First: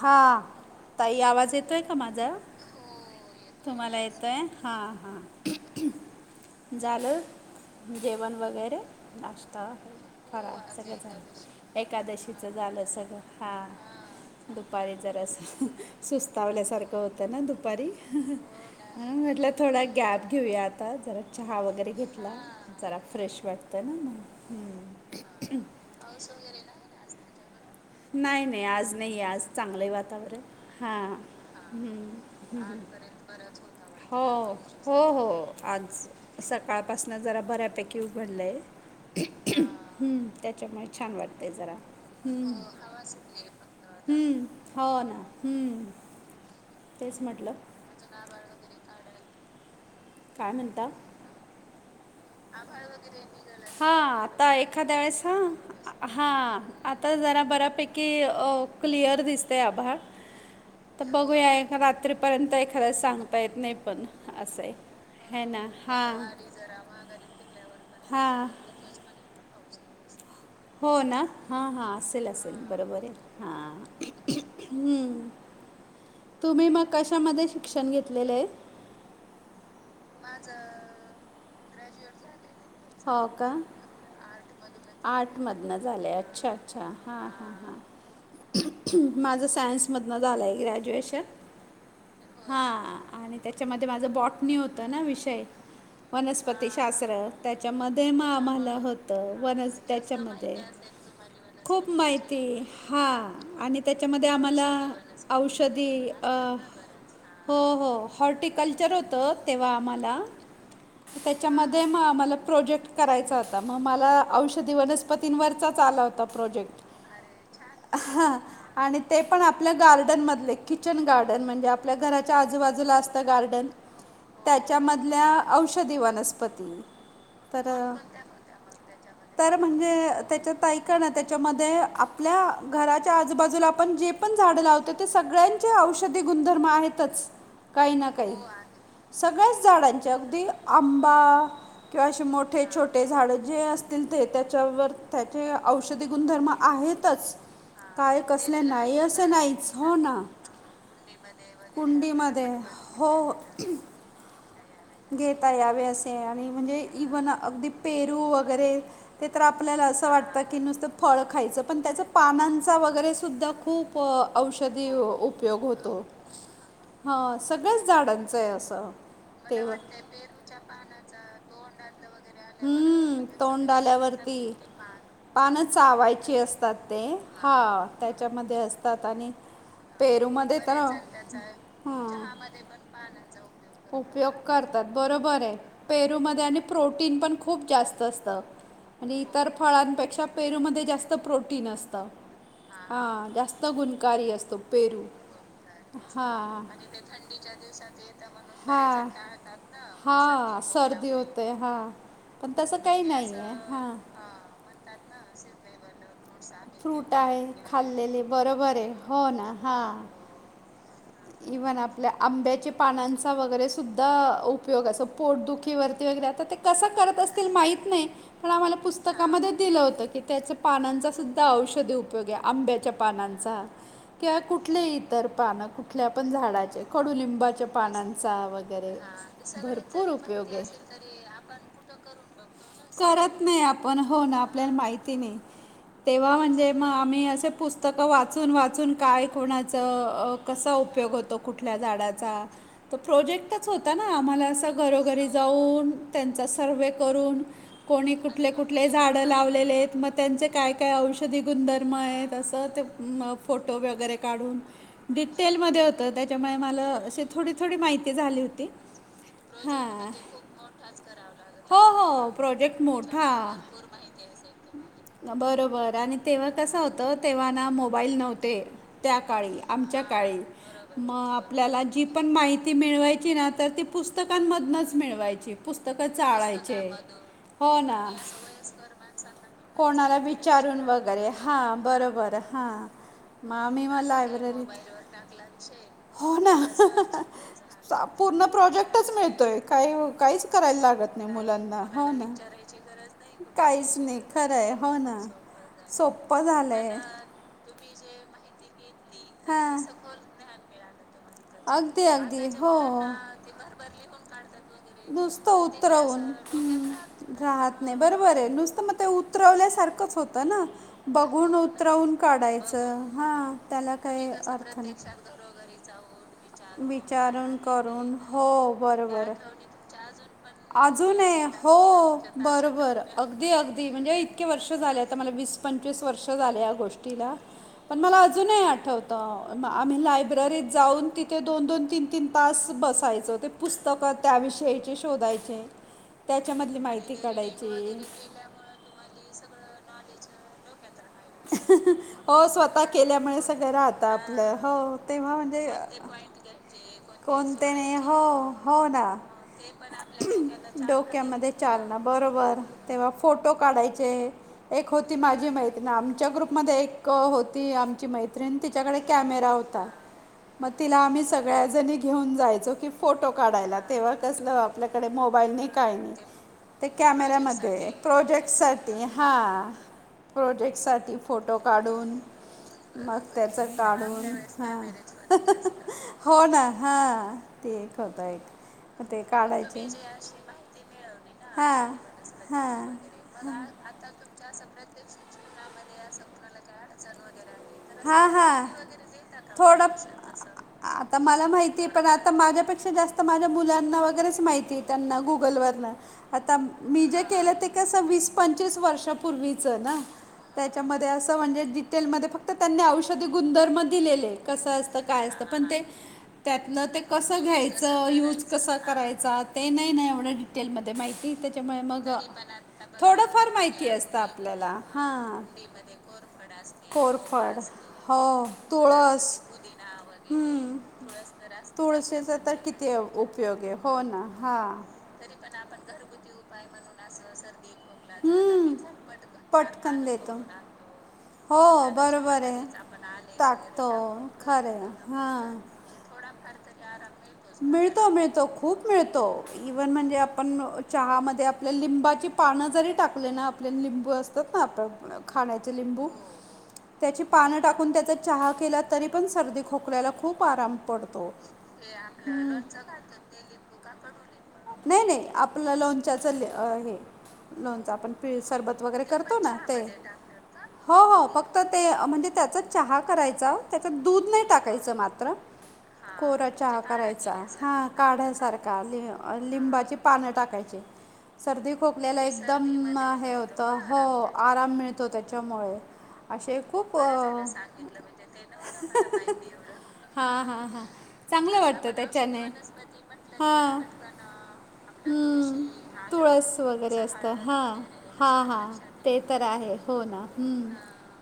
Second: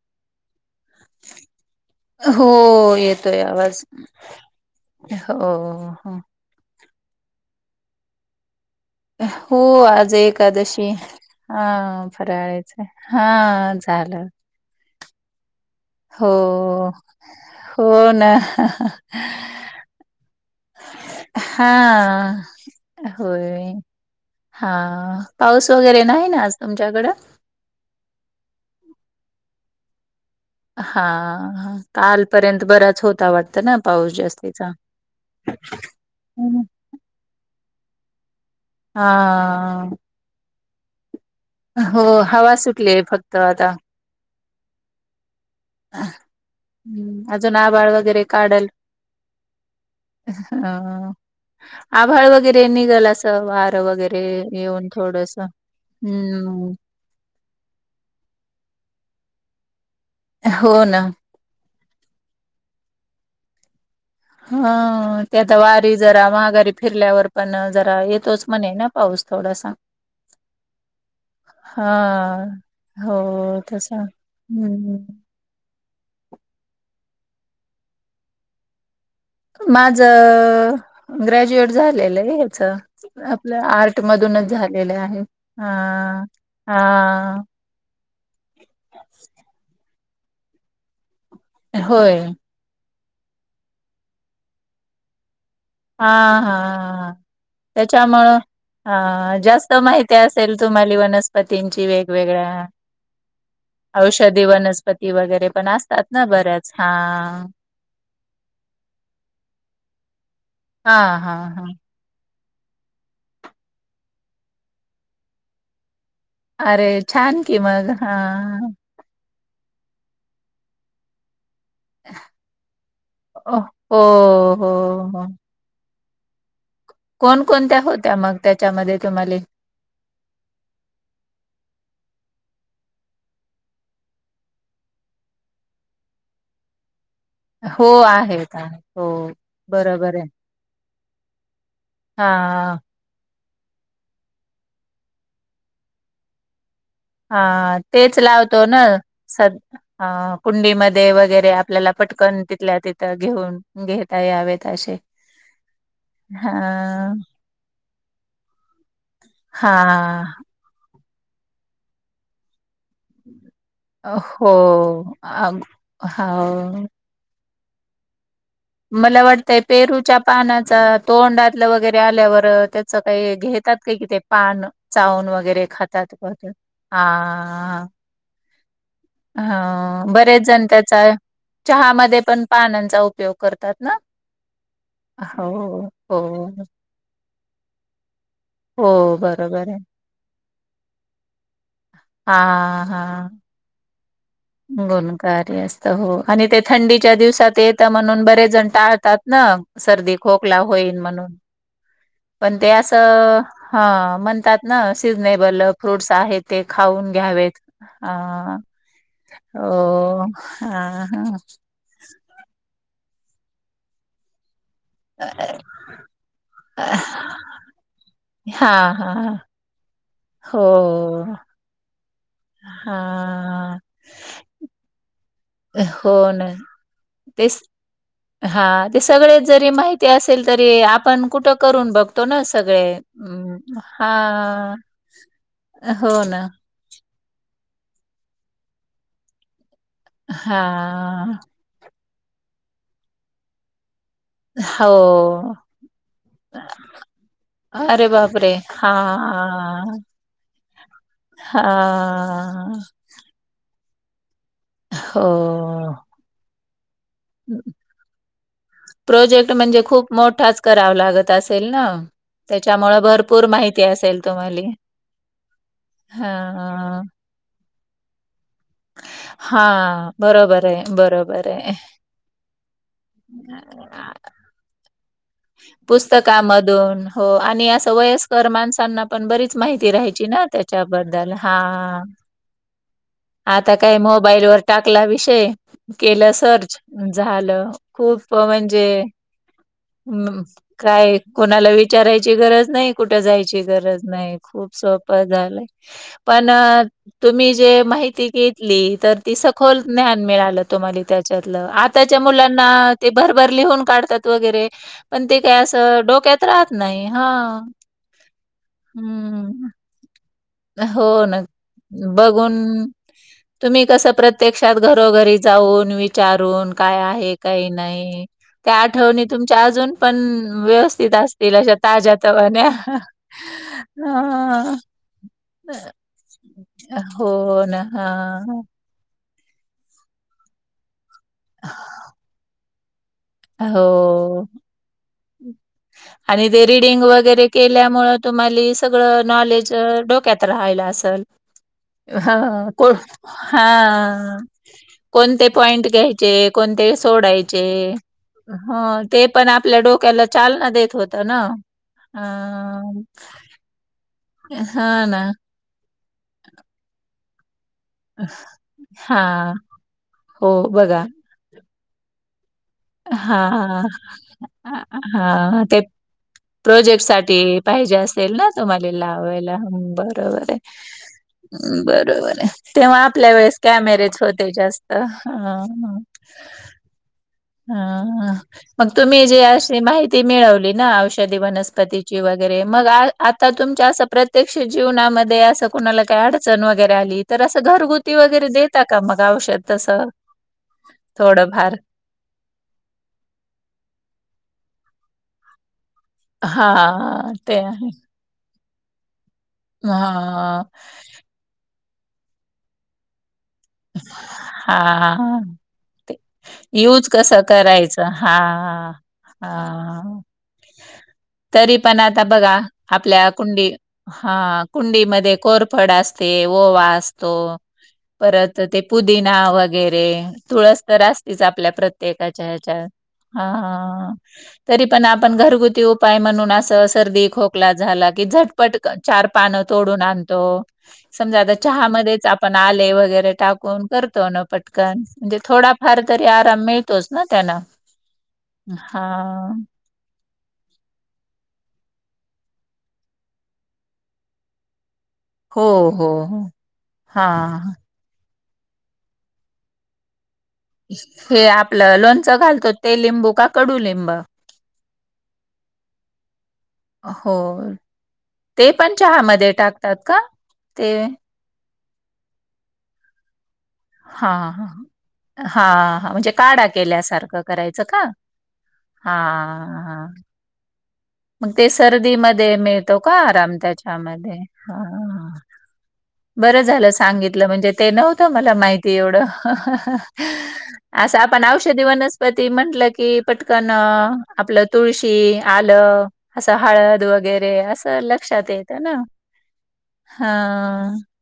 हां ताई आवाज येतो आहे का माझा? हो येतो या. तुम्हाला येतोय हा हा. हो हो झालं जेवण वगैरे. हो नाश्ता आज फराळ एकादशीय. सगळं हा झालं एकादशीचं फराळाच झालं सगळं हा हां झालं. दुपारी जरा अस हो सुस्तावल्यासारखं होतं ना दुपारी. हो ना हा म्हटलं थोडा गॅप घेऊया आता जरा चहा हा वगैरे घेतला. जरा फ्रेश होय वाटते ना. हा पाऊस वगैरे नाही ना आज तुमच्याकड. नाही नाही आज नाहीये आज चांगलंय वातावरण. हा हां कालपर्यंत बराच होता वाटत ना पाऊस हो जास्तीचा. हो हो आज सकाळ पासन जरा बऱ्यापैकी उघडलंय. हा हम्म, त्याच्यामुळे छान वाट हो हवा सुटली आहे फक्त आता. हम्म होव ना हम्म. तेच हम्म, म्हटलं अजून आबाळ वगैरे काल ह काय म्हणता हा आभळ व वगैरे निघल असं वारं हां वगैरे आता येऊन एखाद्या वेळेस थोडस हां हां हम्म. आता जरा बऱ्यापैकी क्लिअर अ दिसते आभाळ. हो ना. तर बघूया एका रात्रीपर्यंत एखाद्या सांगता येत नाही पण. असं हा आहे हे है आता ना वारी जरा हां महाघारी फिरल्यावर पण जरा येतोच हां म्हणे ना. पाऊस थोडासा. हो ना हां हा हां असेल असेल बरोबर आहे हो हां. तस हम्म हम्म, तुम्ही मग कशामध्ये शिक्षण घेतलेलं आहे. माझ ग्रॅज्युएट झालेलं आहे हेच आपल्या आर्ट आर्ट मधूनच झाल. आर्ट मधनं झाले अच्छा अच्छा हां हा हां हां. माझं सायन्समधनं झालंय ग्रॅज्युएशन. होय. हा आनी त्याच्यामद्ये माझं बॉट्नी होतं ना विषय. हां हां वनस्पतीशास्त्र त्याच्यामद्ये म त्याच्यामुळं आम्हाला होतं. हां जास्त वनस्प माहिती असेल त्याच्यामद्ये तुम्हाली वनस्पतींची खूप माहिती वेगवेगळ्या हा आणि त्याच्यामध्ये औषधी आम्हाला वनस्पती वगैरे पण औषधी असतात ना अ बऱ्याच हां. हो हो. हॉर्टिकल्चर होतं तेव्हा आमाला हां हां हां त्याच्यामद्ये म आमाला. प्रोजेक्ट करायचा होता म माला औषधी वनस्पतींनवरचाच आला होता. प्रोजेक्ट अरे छान की मग हां. आणि ते पण आपल्या गार्डन मधले किचन गार्डन म्हणजे आप पल्या घराच्या आजूबाजूला आसतं हो गार्डन हो त्याच्यामद ल्या औषधि वनस्पती. कोन तर कोन्त्या होत्या मग त्याच्यामद्ये तुमाल तर म्हणजे त्याच्यात ऐका ना त्याच्यामध्ये आपल्या घराच्या आजूबाजूला आपन जे पन झाड लावते ते सगळ्यांचे औषधी गुनधर्मं आहेतच. हो काई ना काई आहेत आहेत हो सगळ्याच झाडांच्या बरोबर आहे अगदी आंबा किंवा अशे मोठे- हां. छोटे झाड जे अस दीलते त्याच्यावर त्याचे औषधी गुणधर्म आहेत. अ तेच लावतो न असं सत नाहीच हो अ ना कुंडीमध्ये वगैरे आप आपल्याला पटकन, कुंडीमध्ये तितल्या तिथं हो घेऊन, घेता यावेत अशे घेता यावे असे आणी म्हणजे इव्हन अगदी पेरू वगैरे ते तर हा आपल्याला, असं वाटतं की, नुसतं फळ खायचं, पन त्याच पानांन चा वगैरे सुुद्दा खूप हो औषधी अ उपयोग होतो हो हा, सगळ्याच झाडांच आहे असं मला वाटतंय, पेरूच्या पानाचं, तोंडातलं वगैरे आल्यावर आलं अ बघा त्याच हम्म काई ते तोंड सगळं काढतात. घेतात, काय कि ते आल्यावरती पान, चावून पानं वगैरे खातात आ त्याच्यामद्ये अस अ, बरेच जन वड्या त्याचा, चालतात, हां चहामद्ये चहा पन पानांचा उपयोग करतात ना उपयोग करतात बरोबर हाय, हो हो पेरूमद्ये आनी प्रोटीन पन खूप जास्त असतं हो आणि इतर बरोबर आहे फळांपेक्षा पेरूमद्ये जास्त प्रोटीन असतं, हा हा जास्त गुणकारी अस्तं गुणकारी असतं हो, आणि ते थंडीच्या दिवसात येतं म्हणून बरे जण हां टाळतात ना, सर्दी हा खोकला होईन सर्दी म्हणून होते हा पण ते तसं काही नाही असं, आहे हां हा म्हणतात न, सिजनेबल फ्रूट्स आहेत. ते खाऊन फ्रूट आहे, घ्यावेत. खाल्लेले, हा बरोबर आहे, हो ना, हा हो हा, हा आपल्या आंब्याच्या पानांचा वगैरे सुद्धा ऊप ऊपयोग असं, पोटदुखीवरती वगैरे, आता ते कसं करत असतील माहित नाई पण हा आम्हाला हा पुस्तकामद्ये दिलं होतं, की त्याचे हो पानांचा सुद्धा औषधी ऊप उपयोग आहे आंब्याच्या हा पानांचा किंवा कुठलेही इतर पानं कु हो न, तेच, पानांचा हा वगैरे ते सगळेच जरी माहिती भरपूर असेल उपयोग आहे तरी आपण कुटं करून बग तो ना सगळे, करत नाही आपण हो ना आपल्याला हा, माहिती नाही हो तेव्हा ना म्हणजे मग आम्ही असे, पुस्तकं वाचून, वाचून, काय कोणाचं, अ कसा उपयोग हां, होतो, कु कुठल्या झाडाचा, तो प्रोजेक्ट? टच होता ना, आम्हाला असं हो. घरोघरी जाऊन, त्यांचा सर्वे करून अरे कोणी कुठले, बापरे! कुठले झाडं लावलेले आहेत, हां, म त्यांचे काय, काय औषधी गुणधर्म आहेत? असं हां. ते म फोटो वगैरे काढून डिटेलमध्ये हो. होतं, त्याच्यामुळे मला, अशी थोडी, थोडी माहिती झाली होती. प्रोजेक्ट म्हणजे हां खूप मोठाच करावा लागत असेल हो न, हो प्रोजेक्ट त्याच्यामुळे भरपूर माहिती ते असेल तुम्हाला. बरं, बरं आणि तेंव्हा कसं हां, होतं, तेंव्हा ना मोबाईल नव्हते. त्या काळी, आमच्या हां. काळी बरोबर आहे, म बरोबर आहे. आपल्याला जी पण माहिती मिळवायची ना, तर ती पुस्तकांमधनच मिळवायची. पुस्तकं चाळायचे पुस्तकामधून हो आणि अस वयस्कर माणसांना पण बरी माहिती कोणाला राहायची ना, विचारून वगैरे त्याच्याबद्दल, हा हां बरोबर हां मग आता आम्ही काय मग मोबाईलवर लायब्ररीत टाकला विषय, केलं हो ना सर्च, झालं. चा- खूप पूर्ण म्हणजे प्रोजेक्टच मिळतोय काही हम, काहीच करायला काय लागत नाही कोणाला मुलांना हो ना विचारायची गरज नाही, कुठं जायची काहीच गरज नाही, खरं आहे खूप हो ना सोपं झालंय, सोपं पण झालंय तुम्ही जे माहिती घेतली, तर ती सखोल हां ज्ञान मिळालं. तुम्हाला त्याच्यातलं अगदी आताच्या अगदी मुलांना हो ते भरभर लिहून काढतात वगैरे पण ते नुसतं काय असं उतरवून डोक्यात राहत हम्म नाही हा राहत नाही बरोबर आहे नुसत मग ते हम्म उतरवल्यासारखंच होत ना हो ना. बघून उतरवून बघून काढायचं हा तुम्ही त्याला कसं काही प्रत्यक्षात अर्थ नाही. घरोघरी जाऊन वि चारून काय आहे विचारून काही करून नाही हो त्या बरोबर आठवणी आहे. तुमच्या अजून पण व्यवस्थित अजून आहे असतील अशा हो ताज्या तवान्या बरोबर अगदी अगदी म्हणजे इतके वर्ष ह झाले आता मला वीस पंचवीस वर्ष झाले या गोष्टीला हो ना. पण मला हां. अजूनही आठवत. आम्ही लायब्ररीत जाऊन तिथे दोन दोन तीन तीन तास बसायचो. ते हो. पुस्तकं त्याविषयीची शोधायचे आणि ते त्याच्यामधली रीडिंग माहिती वगैरे काढायची. केल्यामुळं तुम्हाला हे सगळं नॉलेज डोक्यात राहायला असलं. [unintelligible] हो स्वतः केल्यामुळे सगळं राहत हां. आपलं हो तेव्हा कोणते म्हणजे पॉइंट घ्यायचे, कोणते कोणते सोडायचे. नाही हो हो ना हं, ते पण आपल्या डोक्याला चालना देत होतं ना. डोक्यामध्ये चालना अ, बरोबर तेव्हा फोटो काढायचे एक हां होती ना. माझी मैत्रीण आमच्या ग्रुपमध्ये एक होती. ची मैत्रीण तिच्याकडे कॅमेरा हां, होता हो मग तिला बघा. आम्ही सगळ्या जनी घेऊन जायचो की फोटो काढायला हां, तेव्हा कसल अ, आपल्याकडे मोबाईल हां, नाही ते काय नाही. ते प्रोजेक्टसाठी कॅमेऱ्यामध्ये पाहिजे असेल प्रोजेक्ट ना तुम्हाला साठी हा लावायला. हं, बरोबर आहे. प्रोजेक्ट साठी. फोटो अं, काढून बरोबर आहे. तेव्हा मग आपल्या त्याच वेळेस कॅमेरेच काढून होते जास्त. हां, ह हो ना हा. ह मग तुम्ही जे अशी माहिती मिळवली ना औषधी ना हां वनस्पतीची वगैरे मग हां आ आता तुमच्या असा प्रत प्रत्यक्ष जीवनामध्ये असं कोणाला काही अडचण वगै वगैरे आली तर अस घरगुती हा हा वगैरे देता का? मग औषध थोडं तसं आता मला थोडंफार? माहितीय पण आता माझ्यापेक्षा जास्त माझ्या मुलांना वगैरेच माहिती आहे त्यांना गुगलवरन. आता मी जे हां, केलं ते आहे. कस वीस-पंचवीस वर्षापूर्वीच. च ना हां, त्याच्यामध्ये म्हणजे असं डिटेल मध्ये फक्त औषधी गुणधर्मच म दिलेलं कसं असत काय असतं हां. पण ते? त्यातन ते यूज कसं करायचं? घ्यायचं? युज कसं हां, करायचा ते नाही नाही हां. एवढं डिटेलमध्ये माहिती तरी त्याच्यामुळे पण मग आता बघा आपल्या थोडंफार कुंडी माहिती असतं आपल्याला हा फड असते ओवा असतो. कोरफड हो परत ते पुदिना तुळस वगैरे हम्म, तुळस तर असतीच आपल्या तुळशीचा प्रत्येकाच्या तर हेच्यात किती हा उपयोग आहे हो हा ना हां तरी पण आपण घरगुती उपाय म्हणून अस सर्दी खोक खोकला झाला की झटपट चार पानं पटकन ताक तोडून देतो आणतो. टाकून समजा आता हो आप- ताक चहामध्येच बरोबर आपण आहे टाकायचं, आले वगैरे एक टाकून टाकतो करतो ना खरं पटकन म्हणजे हां थोडाफार तरी आराम मिळतोच ना त्याला टा हा. इव्हन म्हणजे आपण चहामध्ये आपल्या लिंबाची पानं जरी टाकले, ना आपल्या लिंबू असतात ना आपण हो हो हो. त्याची हा पानं टाकून त्याचा चहा केला तरी पण सर्दी खोकल्याला ख खूप आराम पडतो. हे आपलं लोणचं घालतो ते लिंबू का कडुलिंब? नाही नाही आपल्या लोन हो लोनच्याच आपण पळ ते सरबत पण वगैरे करतो चहामध्ये ना ते. टाकतात का? हो ते हो फक्त ते म्हणजे त्याचाच चहा करायचा. त्याच्यात दूध नाही हां, हां. टाकायचं मात्र हां, हां. म्हणजे कोरा काढा चहा कायचा केल्यासारखं करायचं हा का? काढ्या सारखा का हां, लिंबाची हां. पाने टाकायची. मग ते सर्दी खोकल्याला सर्दीमध्ये मिळतो एकदम का हे आराम होतं हो त्याच्यामध्ये? आराम मिळतो हां. त्याच्यामुळे. असे बरं झालं खूप सांगितलं अं, म्हणजे ते नव्हतं मला माहिती एवढं. हा हा हा असं आपण चांगलं औषधी वाटतं त्याच्याने वनस्पती म्हंटलं कि पटकन हां आपलं तुळशी हम्म आलं असं तुळस वगैरे हळद असतं वगैरे हां असं हां लक्षात हां येत ना ते तर आहे हो ना हा. हम्म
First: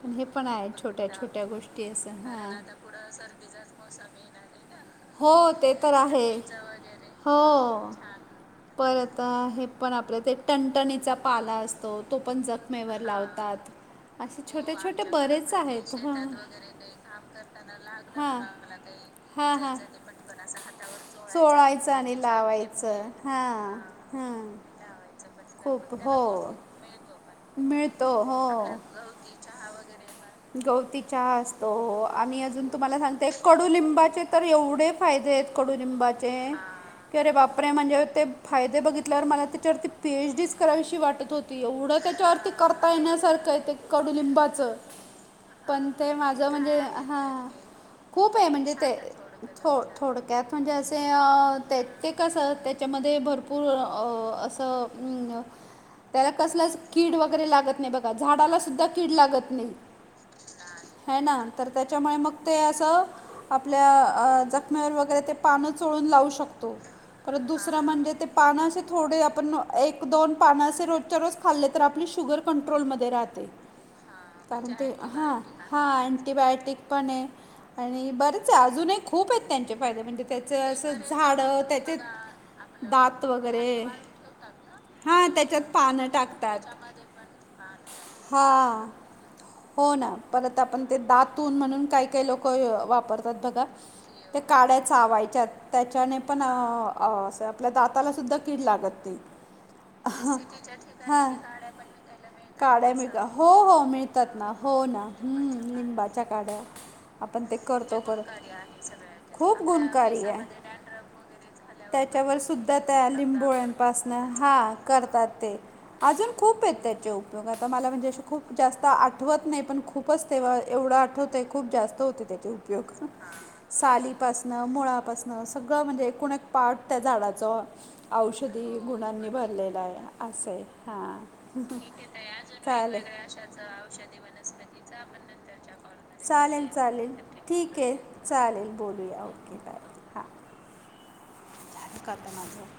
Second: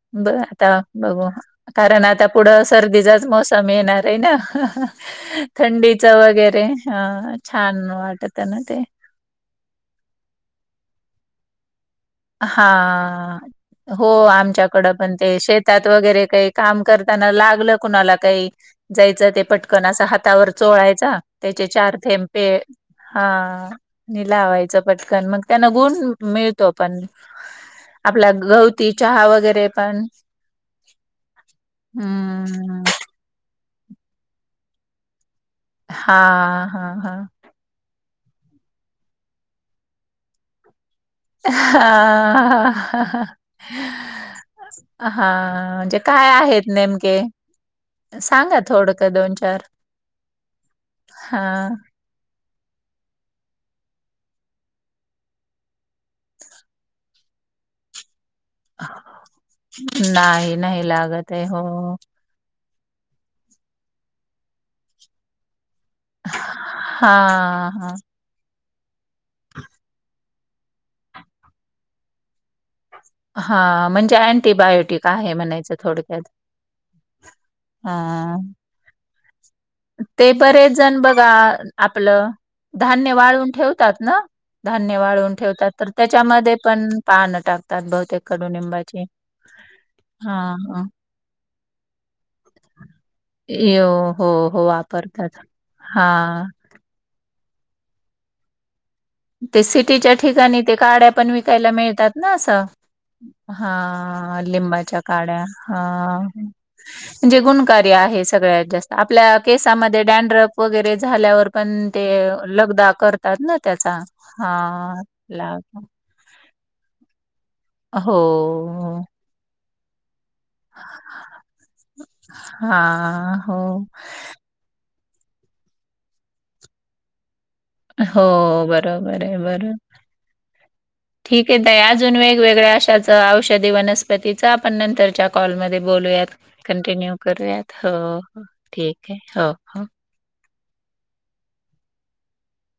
पण हे बरं पण आहे आता छोट्या बघू छोट्या गोष्टी कारण असं आता हां पुढं सर्दीचाच मोसम येणार आहे ना. हो ते तर थंडीच आहे वगैरे अ छान वाटत आहे ना ते. आता हे पण आपलं ते टणटणीचा पाला असतो तो पण हा जखमेवर लावतात. हो असे छोटे आमच्याकडं छोटे पण ते बरेच शेतात आहेत हा वगैरे काही काम करताना लागलं कुणाला काही. जायचं ते पटकन असं हातावर चोळायचा. त्याचे चोळायचं चार आणि थेंपे लावायचं हा हां आणि हां लावायचं पटकन मग. त्यांना गुण खूप हो मिळतो पण मिळतो आपल्या हो. गवती चहा वगैरे पण गवती चहा असतो आम्ही अजून हम्म तुम्हाला सांगते कडुलिंबाचे तर एवढे फायदे आहेत कडुलिंबाचे हां, हां, की हां. अरे बापरे म्हणजे ते फायदे बघितल्यावर मला त्याच्यावरती पी एच डीच करायशी वाटत होती एवढं त्याच्यावरती हां. कर्तव्यासारखे येण्यासारखं कडुलिंबाचं. हां, पण म्हणजे ते काय माझं आहेत म्हणजे नेमके? हा. खूप आहे सांगा म्हणजे ते थोडकं थो थोडक्यात म्हणजे असे हां. ते. ते कसं त्याच्यामध्ये असं त्याला कसलाच कीड वगैरे लागत नाही बघा झाडाला कीड लागत नाही नाही, नाही हाय लागत ना आहे. हो. तर त्याच्यामुळे मग ते असं आपल्या जखमेवर वगैरे ते पानं चोळून लावू शकतो परत हां, दुसरं हां. म्हणजे ते पान असे थोडे आपण एक दोन पानं असे रोजच्या रोज खाल्ले तर आपले शुगर कंट्रोलमध्ये राहते हां, म्हणजे कारण ते अँटिबायोटिक आहे म्हणायचं हा थोडक्यात. अंटीबायोटिक पण आहे. आणि बरेच हां. आहे अजून एक ते बरेच जण बघा झाडं त्याचे आपलं धान्य दात वाळून वगैरे ठेवतात ना धान्य हां वाळून त्याच्यात ठेवतात तर पानं त्याच्यामध्ये टाकतात त्याच्यामध्ये पण पानं टाकतात बहुतेक हां कडुनिंबाची हो ना हा परत आपण हा. ते दातून म्हणून काही काही लोक वापरतात. बघा येव ते हो, हो काड्या वापरतात. चावायच्या याच्याने पण हां, अस आपल्या दातालासुद्धा कीड लागत नाही. ते सिटीच्या ठिकाणी ते काड्या हां पण विकायला मिळतात ना असं काड्या मिळतात हो हो मिळतात हा ना हो लिंबाच्या ना काड्या हम्म हा. लिंबाच्या काड्या आपण ते करतो करतो सगळ्यात जास्त आपल्या खूप केसामध्ये गुणकारी आहे. डॅनड्रफ वगैरे झाल्यावर पण ते त्याच्यावर सुद्धा लगदा त्या करतात ना लिंबोळ्या त्याचा पासून हां. करतात ते लाव अजून खूप आहेत त्याचे उपयोग. आता मला म्हणजे हो, असे खूप जास्त आट वत नाही पण खू खूपच तेव्हा एवढं आठवतंय खूप जास्त होते त्याचा उपयोग. हां, हो. सालीपासून न मुळापासन सगळं म्हणजे एकूण एक पार्ट त्या झाडाचं हो औषधी बरोबर गुणांनी आहे, बरोबर. भरलेला आहे असंय. ठीक आहेे ताई अजून वेगवेगळ्या चालेल. अशाच औषधी वनस्पतीच आपण नंतरच्या कॉलमध्ये बोलूयात चालेल बोलूया. कंटिन्यू चालेल करूयात ठीक आहे हो हो चालेल ठीक आहे बोलूया हो ओके बाय हो. मी करते माझं.